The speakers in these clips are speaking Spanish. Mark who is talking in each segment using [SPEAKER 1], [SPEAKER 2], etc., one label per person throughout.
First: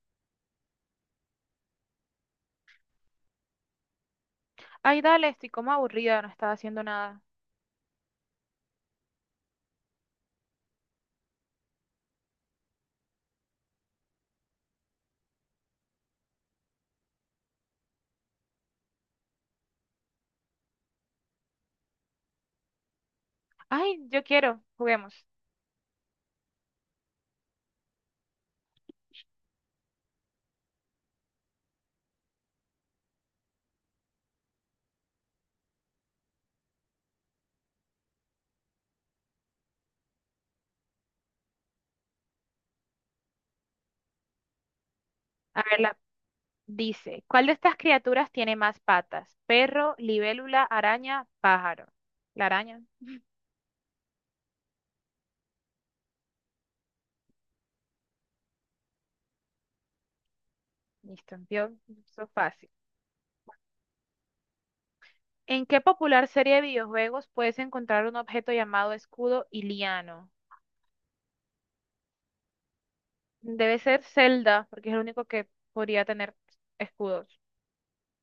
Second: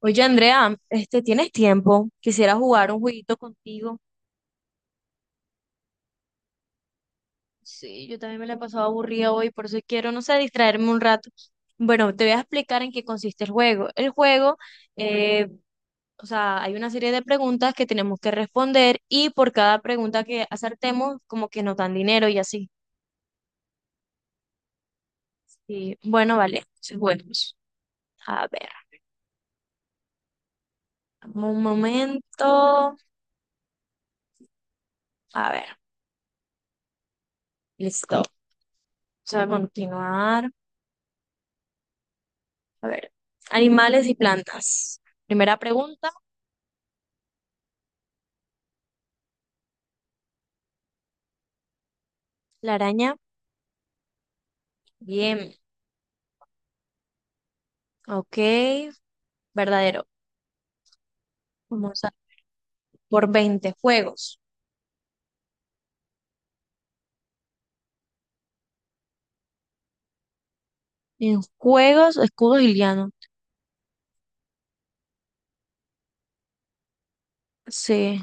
[SPEAKER 1] Oye, Andrea, este, ¿tienes tiempo? Quisiera jugar un jueguito contigo.
[SPEAKER 2] Ay, dale, estoy como aburrida, no estaba haciendo nada.
[SPEAKER 1] Sí, yo también me la he pasado aburrida hoy, por eso quiero, no sé, distraerme un rato. Bueno, te voy a explicar en qué consiste el juego. El juego, eh, o sea, hay una serie de preguntas que tenemos que responder y por cada pregunta que acertemos, como que nos dan dinero y así.
[SPEAKER 2] Ay, yo quiero, juguemos.
[SPEAKER 1] Y bueno, vale, sí, bueno. A ver, un momento. A ver, listo. Vamos a continuar. A ver, animales y plantas. Primera
[SPEAKER 2] A verla.
[SPEAKER 1] pregunta,
[SPEAKER 2] Dice, ¿cuál de estas criaturas tiene más patas? Perro, libélula, araña, pájaro. La
[SPEAKER 1] la
[SPEAKER 2] araña.
[SPEAKER 1] araña. Bien, ok, verdadero.
[SPEAKER 2] Listo, vio,
[SPEAKER 1] Vamos a
[SPEAKER 2] eso fácil.
[SPEAKER 1] por 20 juegos.
[SPEAKER 2] ¿En qué popular serie de videojuegos puedes encontrar un objeto llamado escudo iliano?
[SPEAKER 1] En juegos, escudos y lianos.
[SPEAKER 2] Debe ser Zelda, porque es el único que podría tener escudos.
[SPEAKER 1] Sí,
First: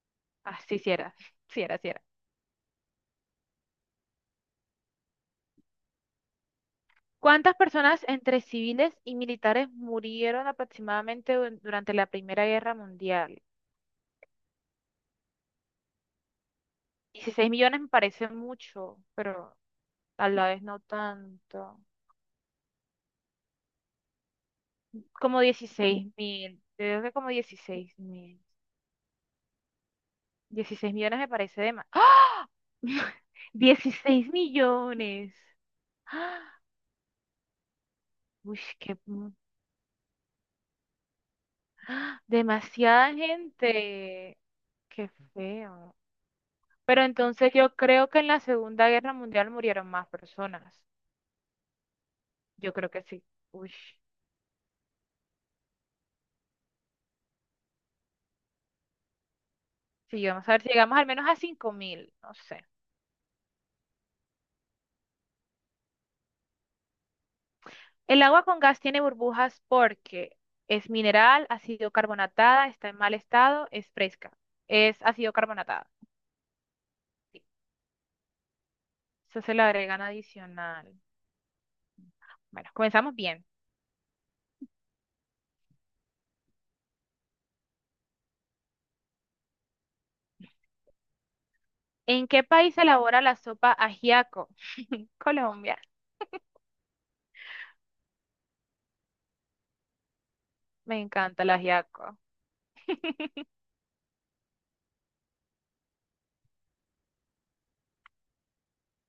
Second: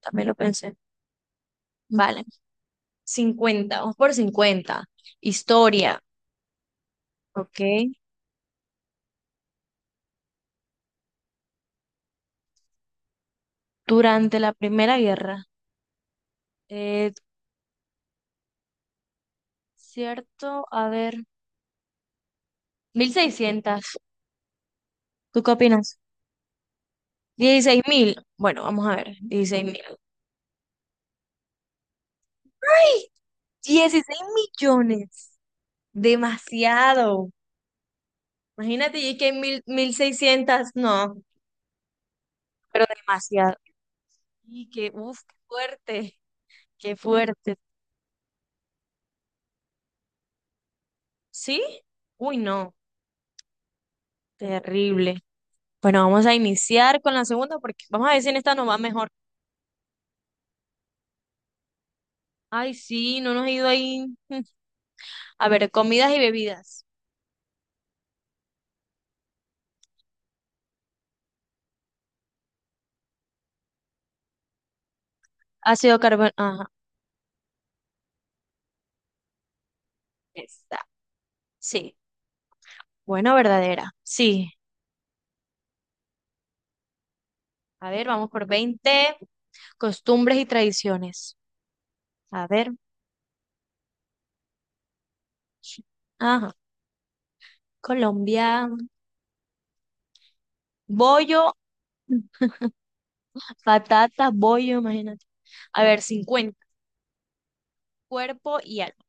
[SPEAKER 1] también lo
[SPEAKER 2] Ah,
[SPEAKER 1] pensé.
[SPEAKER 2] sí, sí era. Sí era, sí era.
[SPEAKER 1] Vale, 50, vamos por 50. Historia,
[SPEAKER 2] ¿Cuántas
[SPEAKER 1] ok.
[SPEAKER 2] personas entre civiles y militares murieron aproximadamente durante la Primera Guerra Mundial?
[SPEAKER 1] Durante la Primera Guerra. Eh,
[SPEAKER 2] 16 millones me parece mucho, pero a la vez
[SPEAKER 1] cierto,
[SPEAKER 2] no
[SPEAKER 1] a ver,
[SPEAKER 2] tanto.
[SPEAKER 1] 1600.
[SPEAKER 2] Como
[SPEAKER 1] ¿Tú qué opinas?
[SPEAKER 2] 16 mil, creo que como
[SPEAKER 1] Dieciséis
[SPEAKER 2] 16
[SPEAKER 1] mil.
[SPEAKER 2] mil.
[SPEAKER 1] Bueno, vamos a ver, 16.000.
[SPEAKER 2] 16 millones me parece de más. ¡Ah!
[SPEAKER 1] 16 millones.
[SPEAKER 2] Millones. ¡Ah!
[SPEAKER 1] Demasiado.
[SPEAKER 2] Uy, qué
[SPEAKER 1] Imagínate, y que mil seiscientas, no,
[SPEAKER 2] ¡ah!
[SPEAKER 1] pero
[SPEAKER 2] Demasiada
[SPEAKER 1] demasiado.
[SPEAKER 2] gente.
[SPEAKER 1] Y que,
[SPEAKER 2] Qué
[SPEAKER 1] uff, qué
[SPEAKER 2] feo.
[SPEAKER 1] fuerte, qué
[SPEAKER 2] Pero entonces
[SPEAKER 1] fuerte.
[SPEAKER 2] yo creo que en la Segunda Guerra Mundial murieron más personas.
[SPEAKER 1] ¿Sí? Uy,
[SPEAKER 2] Yo
[SPEAKER 1] no,
[SPEAKER 2] creo que sí. Uy,
[SPEAKER 1] terrible. Bueno, vamos a iniciar con la segunda porque vamos a ver si en esta nos va mejor.
[SPEAKER 2] sí, vamos a ver si llegamos al menos a 5000, no sé.
[SPEAKER 1] Ay, sí, no nos ha ido ahí. A ver, comidas y bebidas.
[SPEAKER 2] El agua con gas tiene burbujas porque es mineral, ha sido carbonatada, está en mal estado, es fresca. Es, ha sido carbonatada.
[SPEAKER 1] Ácido carbón. Ajá,
[SPEAKER 2] Sí. Eso se le agregan
[SPEAKER 1] está.
[SPEAKER 2] adicional.
[SPEAKER 1] Sí.
[SPEAKER 2] Bueno, comenzamos
[SPEAKER 1] Bueno,
[SPEAKER 2] bien.
[SPEAKER 1] verdadera. Sí. A ver, vamos por 20. Costumbres y tradiciones.
[SPEAKER 2] ¿En qué
[SPEAKER 1] A ver.
[SPEAKER 2] país se elabora la sopa ajiaco? Colombia.
[SPEAKER 1] Ajá. Colombia.
[SPEAKER 2] Me
[SPEAKER 1] Bollo,
[SPEAKER 2] encanta el ajiaco.
[SPEAKER 1] patata, bollo, imagínate. A ver, 50. Cuerpo y alma.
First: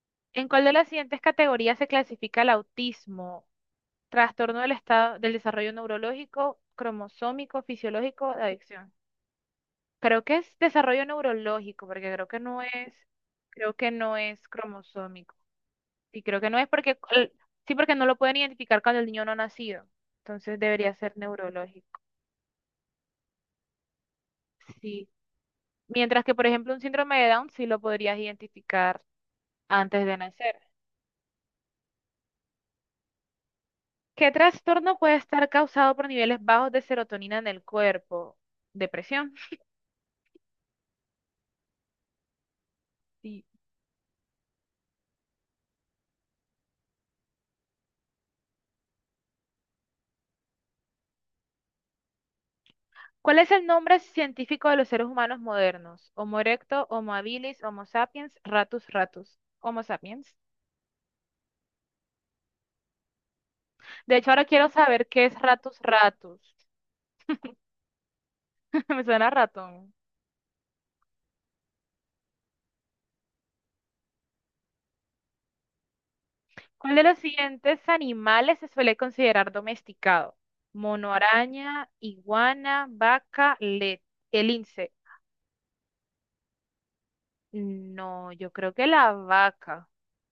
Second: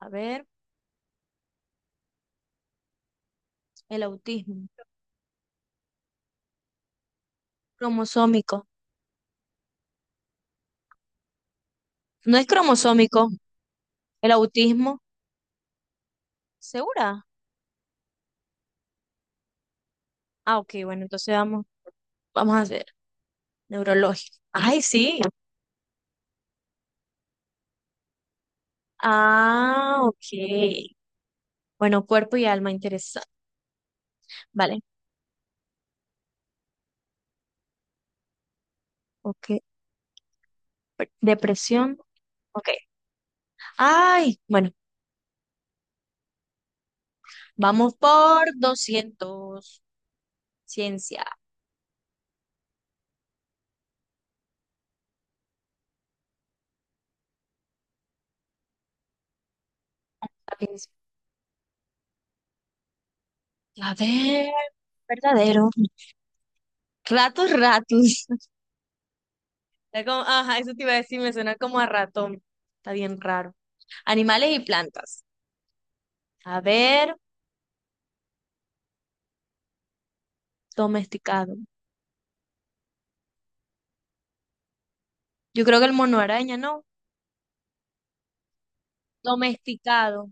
[SPEAKER 1] A ver,
[SPEAKER 2] ¿En cuál de las siguientes categorías se clasifica el autismo?
[SPEAKER 1] el
[SPEAKER 2] Trastorno
[SPEAKER 1] autismo.
[SPEAKER 2] del estado del desarrollo neurológico, cromosómico, fisiológico, de
[SPEAKER 1] Cromosómico.
[SPEAKER 2] adicción. Creo que es desarrollo neurológico, porque creo
[SPEAKER 1] No
[SPEAKER 2] que
[SPEAKER 1] es
[SPEAKER 2] no es,
[SPEAKER 1] cromosómico.
[SPEAKER 2] creo que no
[SPEAKER 1] El
[SPEAKER 2] es
[SPEAKER 1] autismo.
[SPEAKER 2] cromosómico. Y creo que no es porque,
[SPEAKER 1] ¿Segura?
[SPEAKER 2] sí, porque no lo pueden identificar cuando el niño no ha nacido.
[SPEAKER 1] Ah,
[SPEAKER 2] Entonces
[SPEAKER 1] ok,
[SPEAKER 2] debería
[SPEAKER 1] bueno,
[SPEAKER 2] ser
[SPEAKER 1] entonces vamos,
[SPEAKER 2] neurológico.
[SPEAKER 1] vamos a hacer neurológico. Ay,
[SPEAKER 2] Sí.
[SPEAKER 1] sí.
[SPEAKER 2] Mientras que, por ejemplo, un síndrome de Down sí lo podrías identificar
[SPEAKER 1] Ah,
[SPEAKER 2] antes de nacer.
[SPEAKER 1] ok. Bueno, cuerpo y alma, interesante.
[SPEAKER 2] ¿Qué
[SPEAKER 1] Vale,
[SPEAKER 2] trastorno puede estar causado por niveles bajos de serotonina en el cuerpo? Depresión.
[SPEAKER 1] ok. Depresión. Ok.
[SPEAKER 2] Sí.
[SPEAKER 1] Ay, bueno, vamos por 200. Ciencia.
[SPEAKER 2] ¿Cuál es el nombre científico de los seres humanos modernos? Homo erecto, Homo habilis, Homo sapiens, Ratus ratus. Homo sapiens.
[SPEAKER 1] A
[SPEAKER 2] De hecho, ahora
[SPEAKER 1] ver,
[SPEAKER 2] quiero saber qué es
[SPEAKER 1] verdadero.
[SPEAKER 2] ratus ratus.
[SPEAKER 1] Ratos, ratus.
[SPEAKER 2] Me suena a ratón.
[SPEAKER 1] Está como ajá, eso te iba a decir, me suena como a ratón. Está bien raro. Animales y plantas. A
[SPEAKER 2] ¿Cuál de
[SPEAKER 1] ver,
[SPEAKER 2] los siguientes animales se suele considerar domesticado? Mono
[SPEAKER 1] domesticado.
[SPEAKER 2] araña, iguana, vaca, el lince.
[SPEAKER 1] Yo creo que el mono araña, ¿no?
[SPEAKER 2] No, yo creo que la vaca.
[SPEAKER 1] Domesticado.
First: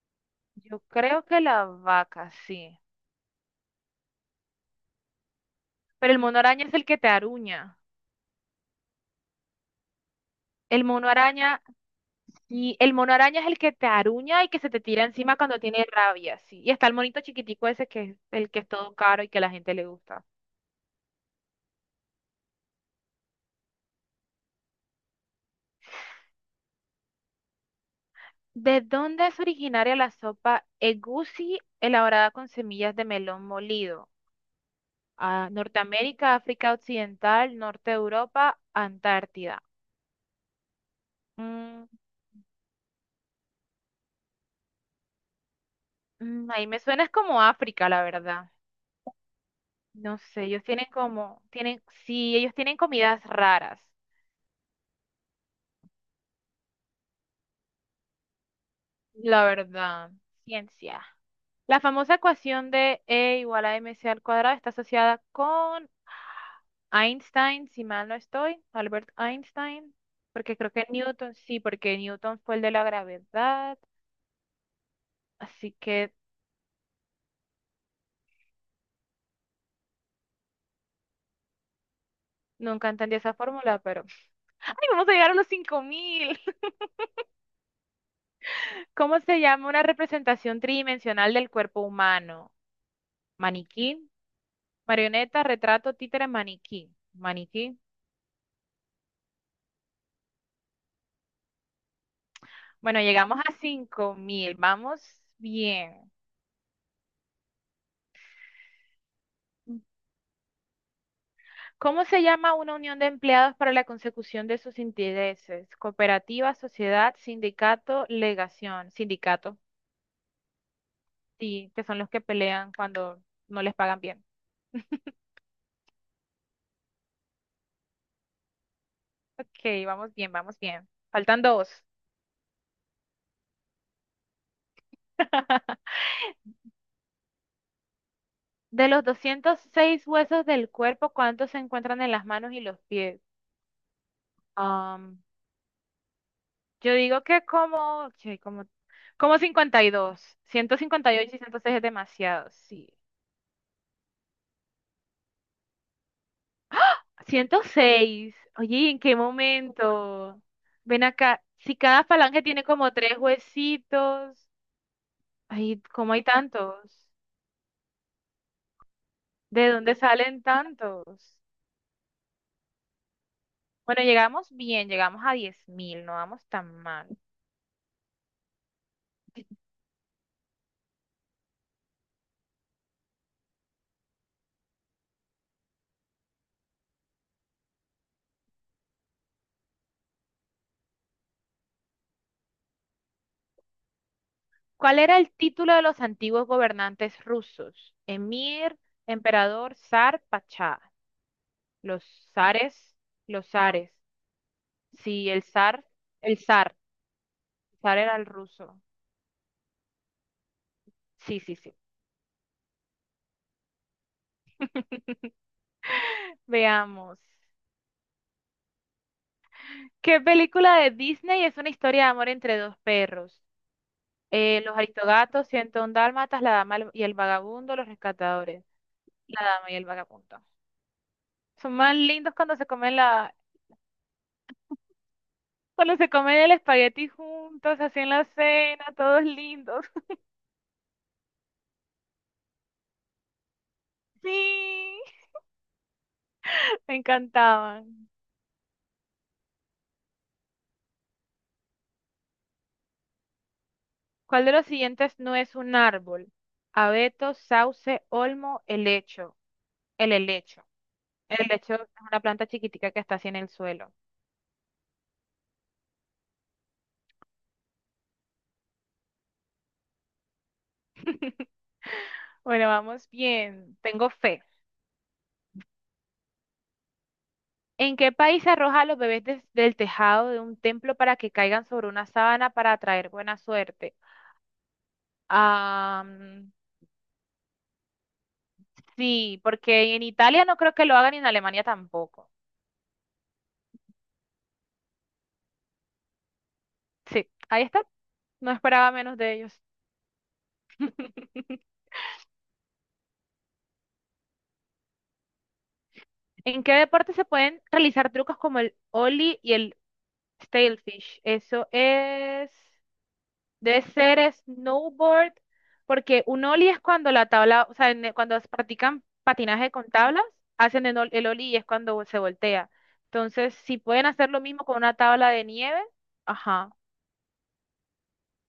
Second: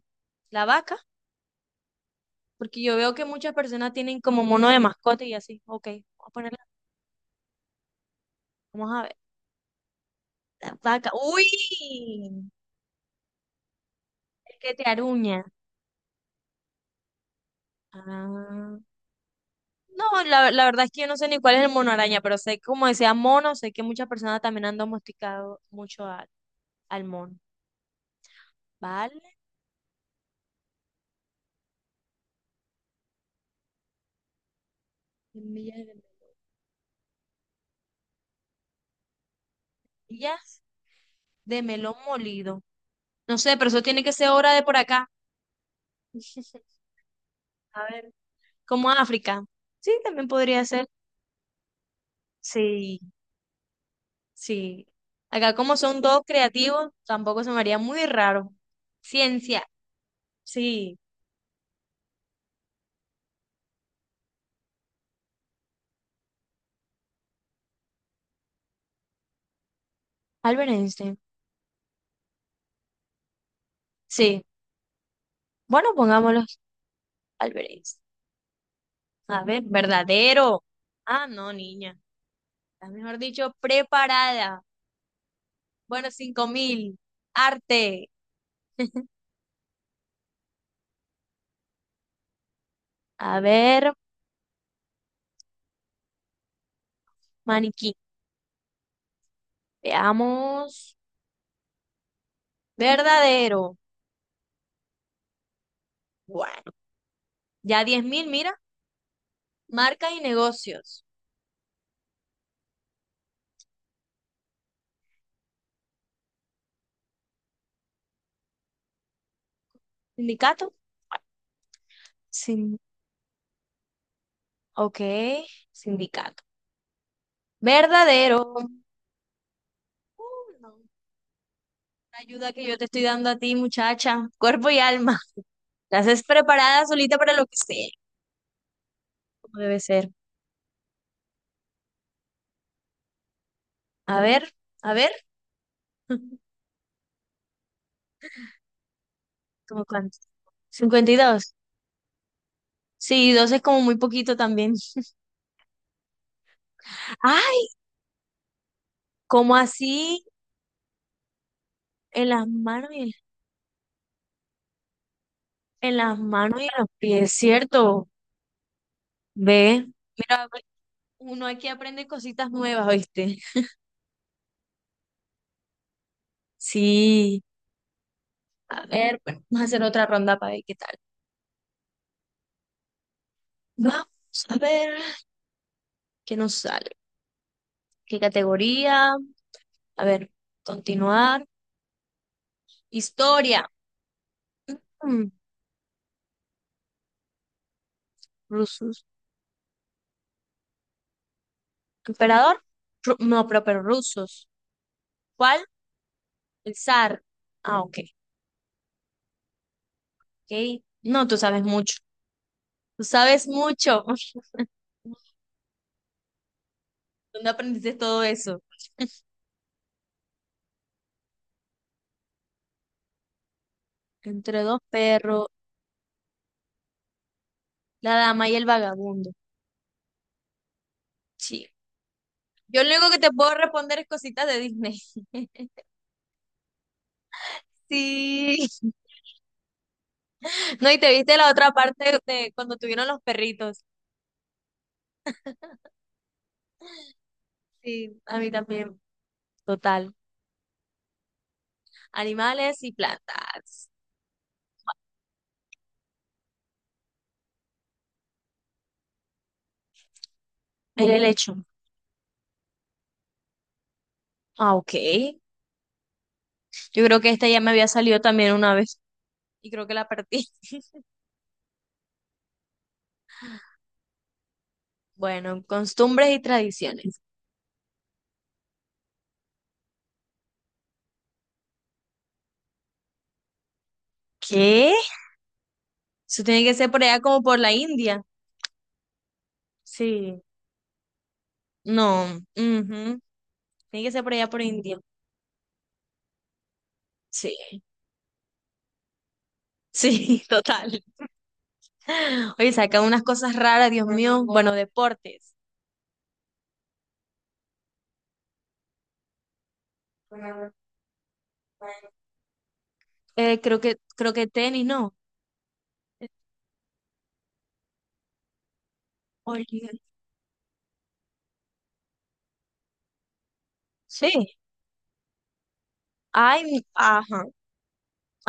[SPEAKER 1] La
[SPEAKER 2] Yo
[SPEAKER 1] vaca,
[SPEAKER 2] creo que la vaca, sí.
[SPEAKER 1] porque yo veo que muchas personas tienen como mono de mascota y así. Ok,
[SPEAKER 2] Pero el
[SPEAKER 1] vamos a
[SPEAKER 2] mono
[SPEAKER 1] ponerla.
[SPEAKER 2] araña es el que te aruña.
[SPEAKER 1] Vamos a ver. La
[SPEAKER 2] El mono
[SPEAKER 1] vaca.
[SPEAKER 2] araña,
[SPEAKER 1] ¡Uy!
[SPEAKER 2] sí, el mono araña es el que te aruña y
[SPEAKER 1] El
[SPEAKER 2] que se
[SPEAKER 1] que
[SPEAKER 2] te
[SPEAKER 1] te
[SPEAKER 2] tira encima
[SPEAKER 1] aruña.
[SPEAKER 2] cuando tiene rabia, sí. Y está el monito chiquitico ese que es el que es
[SPEAKER 1] Ah.
[SPEAKER 2] todo caro y que a la gente le
[SPEAKER 1] No,
[SPEAKER 2] gusta.
[SPEAKER 1] la verdad es que yo no sé ni cuál es el mono araña, pero sé, como decía mono, sé que muchas personas también han domesticado mucho al mono.
[SPEAKER 2] ¿De
[SPEAKER 1] ¿Vale?
[SPEAKER 2] dónde es originaria la sopa egusi elaborada con semillas de melón molido? Ah,
[SPEAKER 1] Semillas de
[SPEAKER 2] Norteamérica, África Occidental, Norte de Europa, Antártida.
[SPEAKER 1] semillas de
[SPEAKER 2] Mm,
[SPEAKER 1] melón molido. No sé, pero eso tiene que ser hora de por acá.
[SPEAKER 2] ahí me suena es como
[SPEAKER 1] A
[SPEAKER 2] África, la
[SPEAKER 1] ver,
[SPEAKER 2] verdad.
[SPEAKER 1] como África. Sí,
[SPEAKER 2] No
[SPEAKER 1] también
[SPEAKER 2] sé, ellos
[SPEAKER 1] podría ser.
[SPEAKER 2] tienen como, tienen, sí, ellos tienen
[SPEAKER 1] Sí,
[SPEAKER 2] comidas raras.
[SPEAKER 1] sí. Acá como son todos creativos, tampoco se me haría muy raro.
[SPEAKER 2] La
[SPEAKER 1] Ciencia,
[SPEAKER 2] verdad.
[SPEAKER 1] sí.
[SPEAKER 2] Ciencia. La famosa ecuación de E igual a mc al cuadrado está asociada con Einstein, si mal no estoy, Albert Einstein, porque
[SPEAKER 1] Albert
[SPEAKER 2] creo que
[SPEAKER 1] Einstein,
[SPEAKER 2] Newton, sí, porque Newton fue el de la gravedad,
[SPEAKER 1] sí.
[SPEAKER 2] así
[SPEAKER 1] Bueno,
[SPEAKER 2] que
[SPEAKER 1] pongámoslos Albert Einstein. A ver, verdadero. Ah, no, niña.
[SPEAKER 2] nunca
[SPEAKER 1] Estás,
[SPEAKER 2] entendí
[SPEAKER 1] mejor
[SPEAKER 2] esa
[SPEAKER 1] dicho,
[SPEAKER 2] fórmula, pero
[SPEAKER 1] preparada.
[SPEAKER 2] ¡ay, vamos a llegar a los cinco
[SPEAKER 1] Bueno,
[SPEAKER 2] mil!
[SPEAKER 1] cinco mil Arte.
[SPEAKER 2] ¿Cómo se llama una representación tridimensional del cuerpo humano?
[SPEAKER 1] A ver,
[SPEAKER 2] Maniquí, marioneta, retrato, títere, maniquí. Maniquí.
[SPEAKER 1] maniquí. Veamos.
[SPEAKER 2] Bueno, llegamos a
[SPEAKER 1] Verdadero.
[SPEAKER 2] 5.000, vamos bien.
[SPEAKER 1] Bueno, ya 10.000, mira. Marcas y negocios.
[SPEAKER 2] ¿Cómo se llama una unión de empleados para la consecución de sus intereses? Cooperativa, sociedad, sindicato, legación. Sindicato,
[SPEAKER 1] ¿Sindicato?
[SPEAKER 2] sí, que son los que pelean
[SPEAKER 1] Sin,
[SPEAKER 2] cuando no les pagan bien.
[SPEAKER 1] ok, sindicato. Verdadero.
[SPEAKER 2] Ok, vamos bien,
[SPEAKER 1] Uh,
[SPEAKER 2] vamos
[SPEAKER 1] no.
[SPEAKER 2] bien. Faltan dos.
[SPEAKER 1] La ayuda que yo te estoy dando a ti, muchacha. Cuerpo y alma. La haces preparada solita para lo que sea.
[SPEAKER 2] De los
[SPEAKER 1] Como
[SPEAKER 2] doscientos
[SPEAKER 1] debe
[SPEAKER 2] seis
[SPEAKER 1] ser.
[SPEAKER 2] huesos del cuerpo, ¿cuántos se encuentran en las manos y los pies?
[SPEAKER 1] A ver, a ver.
[SPEAKER 2] Yo digo que como, che, como,
[SPEAKER 1] ¿Cómo cuánto?
[SPEAKER 2] 52,
[SPEAKER 1] cincuenta y
[SPEAKER 2] 158 y
[SPEAKER 1] dos
[SPEAKER 2] 106 es demasiado, sí.
[SPEAKER 1] Sí, dos es como muy poquito también. Ay,
[SPEAKER 2] 106, oye, ¿en qué
[SPEAKER 1] ¿cómo así?
[SPEAKER 2] momento? Ven acá, si cada
[SPEAKER 1] En
[SPEAKER 2] falange
[SPEAKER 1] las
[SPEAKER 2] tiene
[SPEAKER 1] manos
[SPEAKER 2] como
[SPEAKER 1] y
[SPEAKER 2] tres huesitos, ay,
[SPEAKER 1] en
[SPEAKER 2] ¿cómo
[SPEAKER 1] las
[SPEAKER 2] hay
[SPEAKER 1] manos y en los
[SPEAKER 2] tantos?
[SPEAKER 1] pies, ¿cierto?
[SPEAKER 2] ¿De
[SPEAKER 1] Ve,
[SPEAKER 2] dónde salen
[SPEAKER 1] mira,
[SPEAKER 2] tantos?
[SPEAKER 1] uno aquí aprende cositas nuevas, ¿oíste?
[SPEAKER 2] Bueno, llegamos bien, llegamos a diez mil, no vamos tan mal.
[SPEAKER 1] Sí, a ver, bueno, vamos a hacer otra ronda para ver qué tal. Vamos a ver qué nos sale, qué categoría, a ver, continuar. Historia,
[SPEAKER 2] ¿Cuál era
[SPEAKER 1] mm,
[SPEAKER 2] el título de los antiguos gobernantes rusos? Emir,
[SPEAKER 1] rusos.
[SPEAKER 2] emperador, zar, pachá. Los
[SPEAKER 1] ¿Emperador?
[SPEAKER 2] zares,
[SPEAKER 1] No,
[SPEAKER 2] los
[SPEAKER 1] pero
[SPEAKER 2] zares.
[SPEAKER 1] rusos.
[SPEAKER 2] Sí,
[SPEAKER 1] ¿Cuál?
[SPEAKER 2] el
[SPEAKER 1] El
[SPEAKER 2] zar.
[SPEAKER 1] zar. Ah,
[SPEAKER 2] El
[SPEAKER 1] ok,
[SPEAKER 2] zar era el ruso.
[SPEAKER 1] ok. No, tú
[SPEAKER 2] Sí, sí,
[SPEAKER 1] sabes
[SPEAKER 2] sí.
[SPEAKER 1] mucho, tú sabes mucho.
[SPEAKER 2] Veamos.
[SPEAKER 1] ¿Dónde aprendiste todo eso?
[SPEAKER 2] ¿Qué película de Disney es una historia de amor entre dos perros?
[SPEAKER 1] Entre
[SPEAKER 2] Los
[SPEAKER 1] dos perros,
[SPEAKER 2] Aristogatos, 101 Dálmatas, La Dama y el Vagabundo, Los
[SPEAKER 1] la dama y el
[SPEAKER 2] Rescatadores.
[SPEAKER 1] vagabundo.
[SPEAKER 2] La Dama y el Vagabundo.
[SPEAKER 1] Sí.
[SPEAKER 2] Son más lindos cuando se
[SPEAKER 1] Yo lo
[SPEAKER 2] comen
[SPEAKER 1] único que te puedo responder es cositas de Disney.
[SPEAKER 2] cuando se comen el espagueti juntos, así en la
[SPEAKER 1] Sí,
[SPEAKER 2] cena, todos lindos.
[SPEAKER 1] no, y te viste la otra parte de cuando tuvieron los perritos.
[SPEAKER 2] Sí, me encantaban.
[SPEAKER 1] Sí. A mí también, total. Animales y plantas.
[SPEAKER 2] ¿Cuál de los siguientes no es un árbol? Abeto, sauce, olmo, helecho. El helecho.
[SPEAKER 1] El
[SPEAKER 2] El
[SPEAKER 1] hecho.
[SPEAKER 2] helecho es una planta chiquitica que está así en el suelo.
[SPEAKER 1] Ah, ok. Yo creo que esta ya me había salido también una vez y creo que la perdí.
[SPEAKER 2] Bueno, vamos bien. Tengo fe.
[SPEAKER 1] Bueno, costumbres y tradiciones.
[SPEAKER 2] ¿En qué país se arroja a los bebés desde el tejado de un templo para que caigan sobre una sábana para atraer buena suerte?
[SPEAKER 1] ¿Qué?
[SPEAKER 2] Ah,
[SPEAKER 1] Eso tiene que ser por allá como por la India.
[SPEAKER 2] sí, porque en
[SPEAKER 1] Sí.
[SPEAKER 2] Italia no creo que lo hagan y en Alemania
[SPEAKER 1] No.
[SPEAKER 2] tampoco.
[SPEAKER 1] Ujú. Tiene que ser por allá por India.
[SPEAKER 2] Sí,
[SPEAKER 1] Sí.
[SPEAKER 2] ahí está. No esperaba menos de ellos.
[SPEAKER 1] Sí, total. Oye, sacan unas cosas raras, Dios mío. Bueno, deportes.
[SPEAKER 2] ¿En qué deporte se pueden realizar trucos como el ollie y el Stalefish, eso es,
[SPEAKER 1] Creo
[SPEAKER 2] debe
[SPEAKER 1] que, creo
[SPEAKER 2] ser
[SPEAKER 1] que tenis, ¿no?
[SPEAKER 2] snowboard, porque un ollie es cuando la tabla, o sea, cuando practican patinaje con
[SPEAKER 1] Oye,
[SPEAKER 2] tablas, hacen el, el ollie y es cuando se voltea. Entonces, si pueden hacer lo
[SPEAKER 1] sí.
[SPEAKER 2] mismo con una tabla de nieve,
[SPEAKER 1] Ay,
[SPEAKER 2] ajá,
[SPEAKER 1] ajá,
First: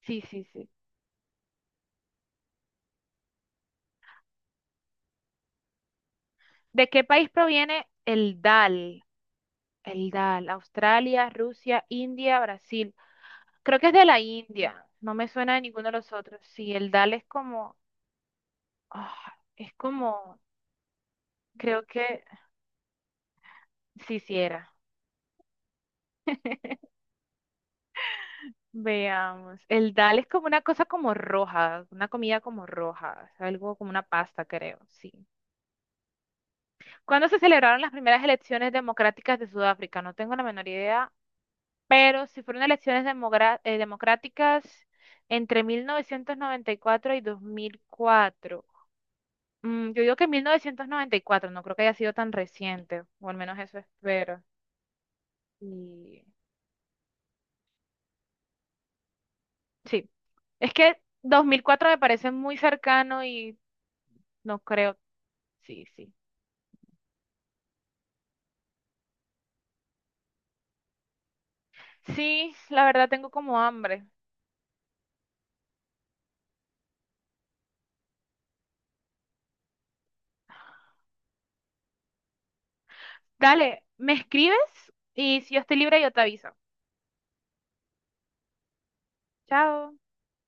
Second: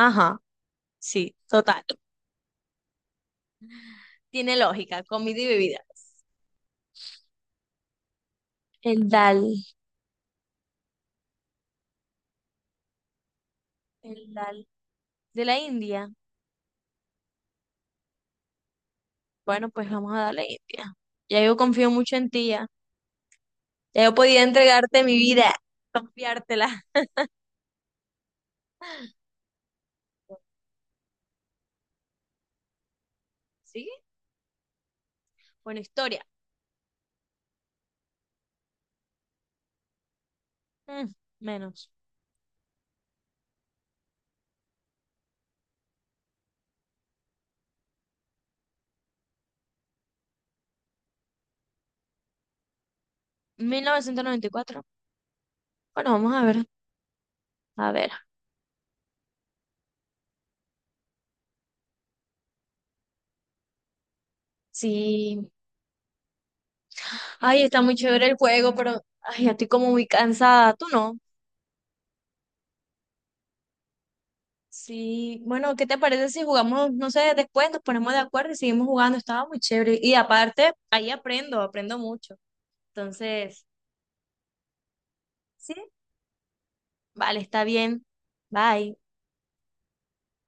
[SPEAKER 2] sí, sí, sí.
[SPEAKER 1] Sí, total. Tiene lógica, comida y bebidas.
[SPEAKER 2] ¿De qué país proviene el dal?
[SPEAKER 1] El dal.
[SPEAKER 2] El dal, Australia, Rusia, India, Brasil. Creo que es de la
[SPEAKER 1] El dal.
[SPEAKER 2] India, no me
[SPEAKER 1] De
[SPEAKER 2] suena
[SPEAKER 1] la
[SPEAKER 2] de ninguno de
[SPEAKER 1] India.
[SPEAKER 2] los otros. Sí, el dal es como, ah,
[SPEAKER 1] Bueno,
[SPEAKER 2] es
[SPEAKER 1] pues vamos a
[SPEAKER 2] como...
[SPEAKER 1] darle India. Ya yo
[SPEAKER 2] Creo
[SPEAKER 1] confío mucho
[SPEAKER 2] que
[SPEAKER 1] en ti, ya. Ya yo
[SPEAKER 2] sí, sí
[SPEAKER 1] podía
[SPEAKER 2] era.
[SPEAKER 1] entregarte mi vida, confiártela.
[SPEAKER 2] Veamos. El dal es como una cosa como roja, una comida como roja, algo
[SPEAKER 1] ¿Sí?
[SPEAKER 2] como una pasta, creo, sí.
[SPEAKER 1] Bueno, historia.
[SPEAKER 2] ¿Cuándo se celebraron las primeras elecciones democráticas de Sudáfrica? No tengo la menor
[SPEAKER 1] Mm,
[SPEAKER 2] idea,
[SPEAKER 1] menos.
[SPEAKER 2] pero si fueron elecciones democráticas entre 1994 y 2004. Mm, yo digo que 1994, no creo que haya sido tan reciente, o al menos eso espero.
[SPEAKER 1] 1994. Bueno,
[SPEAKER 2] Y
[SPEAKER 1] vamos a ver. A ver.
[SPEAKER 2] sí, es que 2004 me parece muy cercano y... No creo.
[SPEAKER 1] Sí.
[SPEAKER 2] Sí, sí.
[SPEAKER 1] Ay, está muy chévere el juego, pero ay, ya estoy como muy cansada. ¿Tú no?
[SPEAKER 2] Sí, la verdad tengo como hambre.
[SPEAKER 1] Sí, bueno, ¿qué te parece si jugamos, no sé, después nos ponemos de acuerdo y seguimos jugando? Estaba muy chévere. Y aparte, ahí aprendo, aprendo mucho. Entonces,
[SPEAKER 2] Dale, me escribes y si yo
[SPEAKER 1] sí,
[SPEAKER 2] estoy libre yo te aviso.
[SPEAKER 1] vale, está bien. Bye.
[SPEAKER 2] Chao.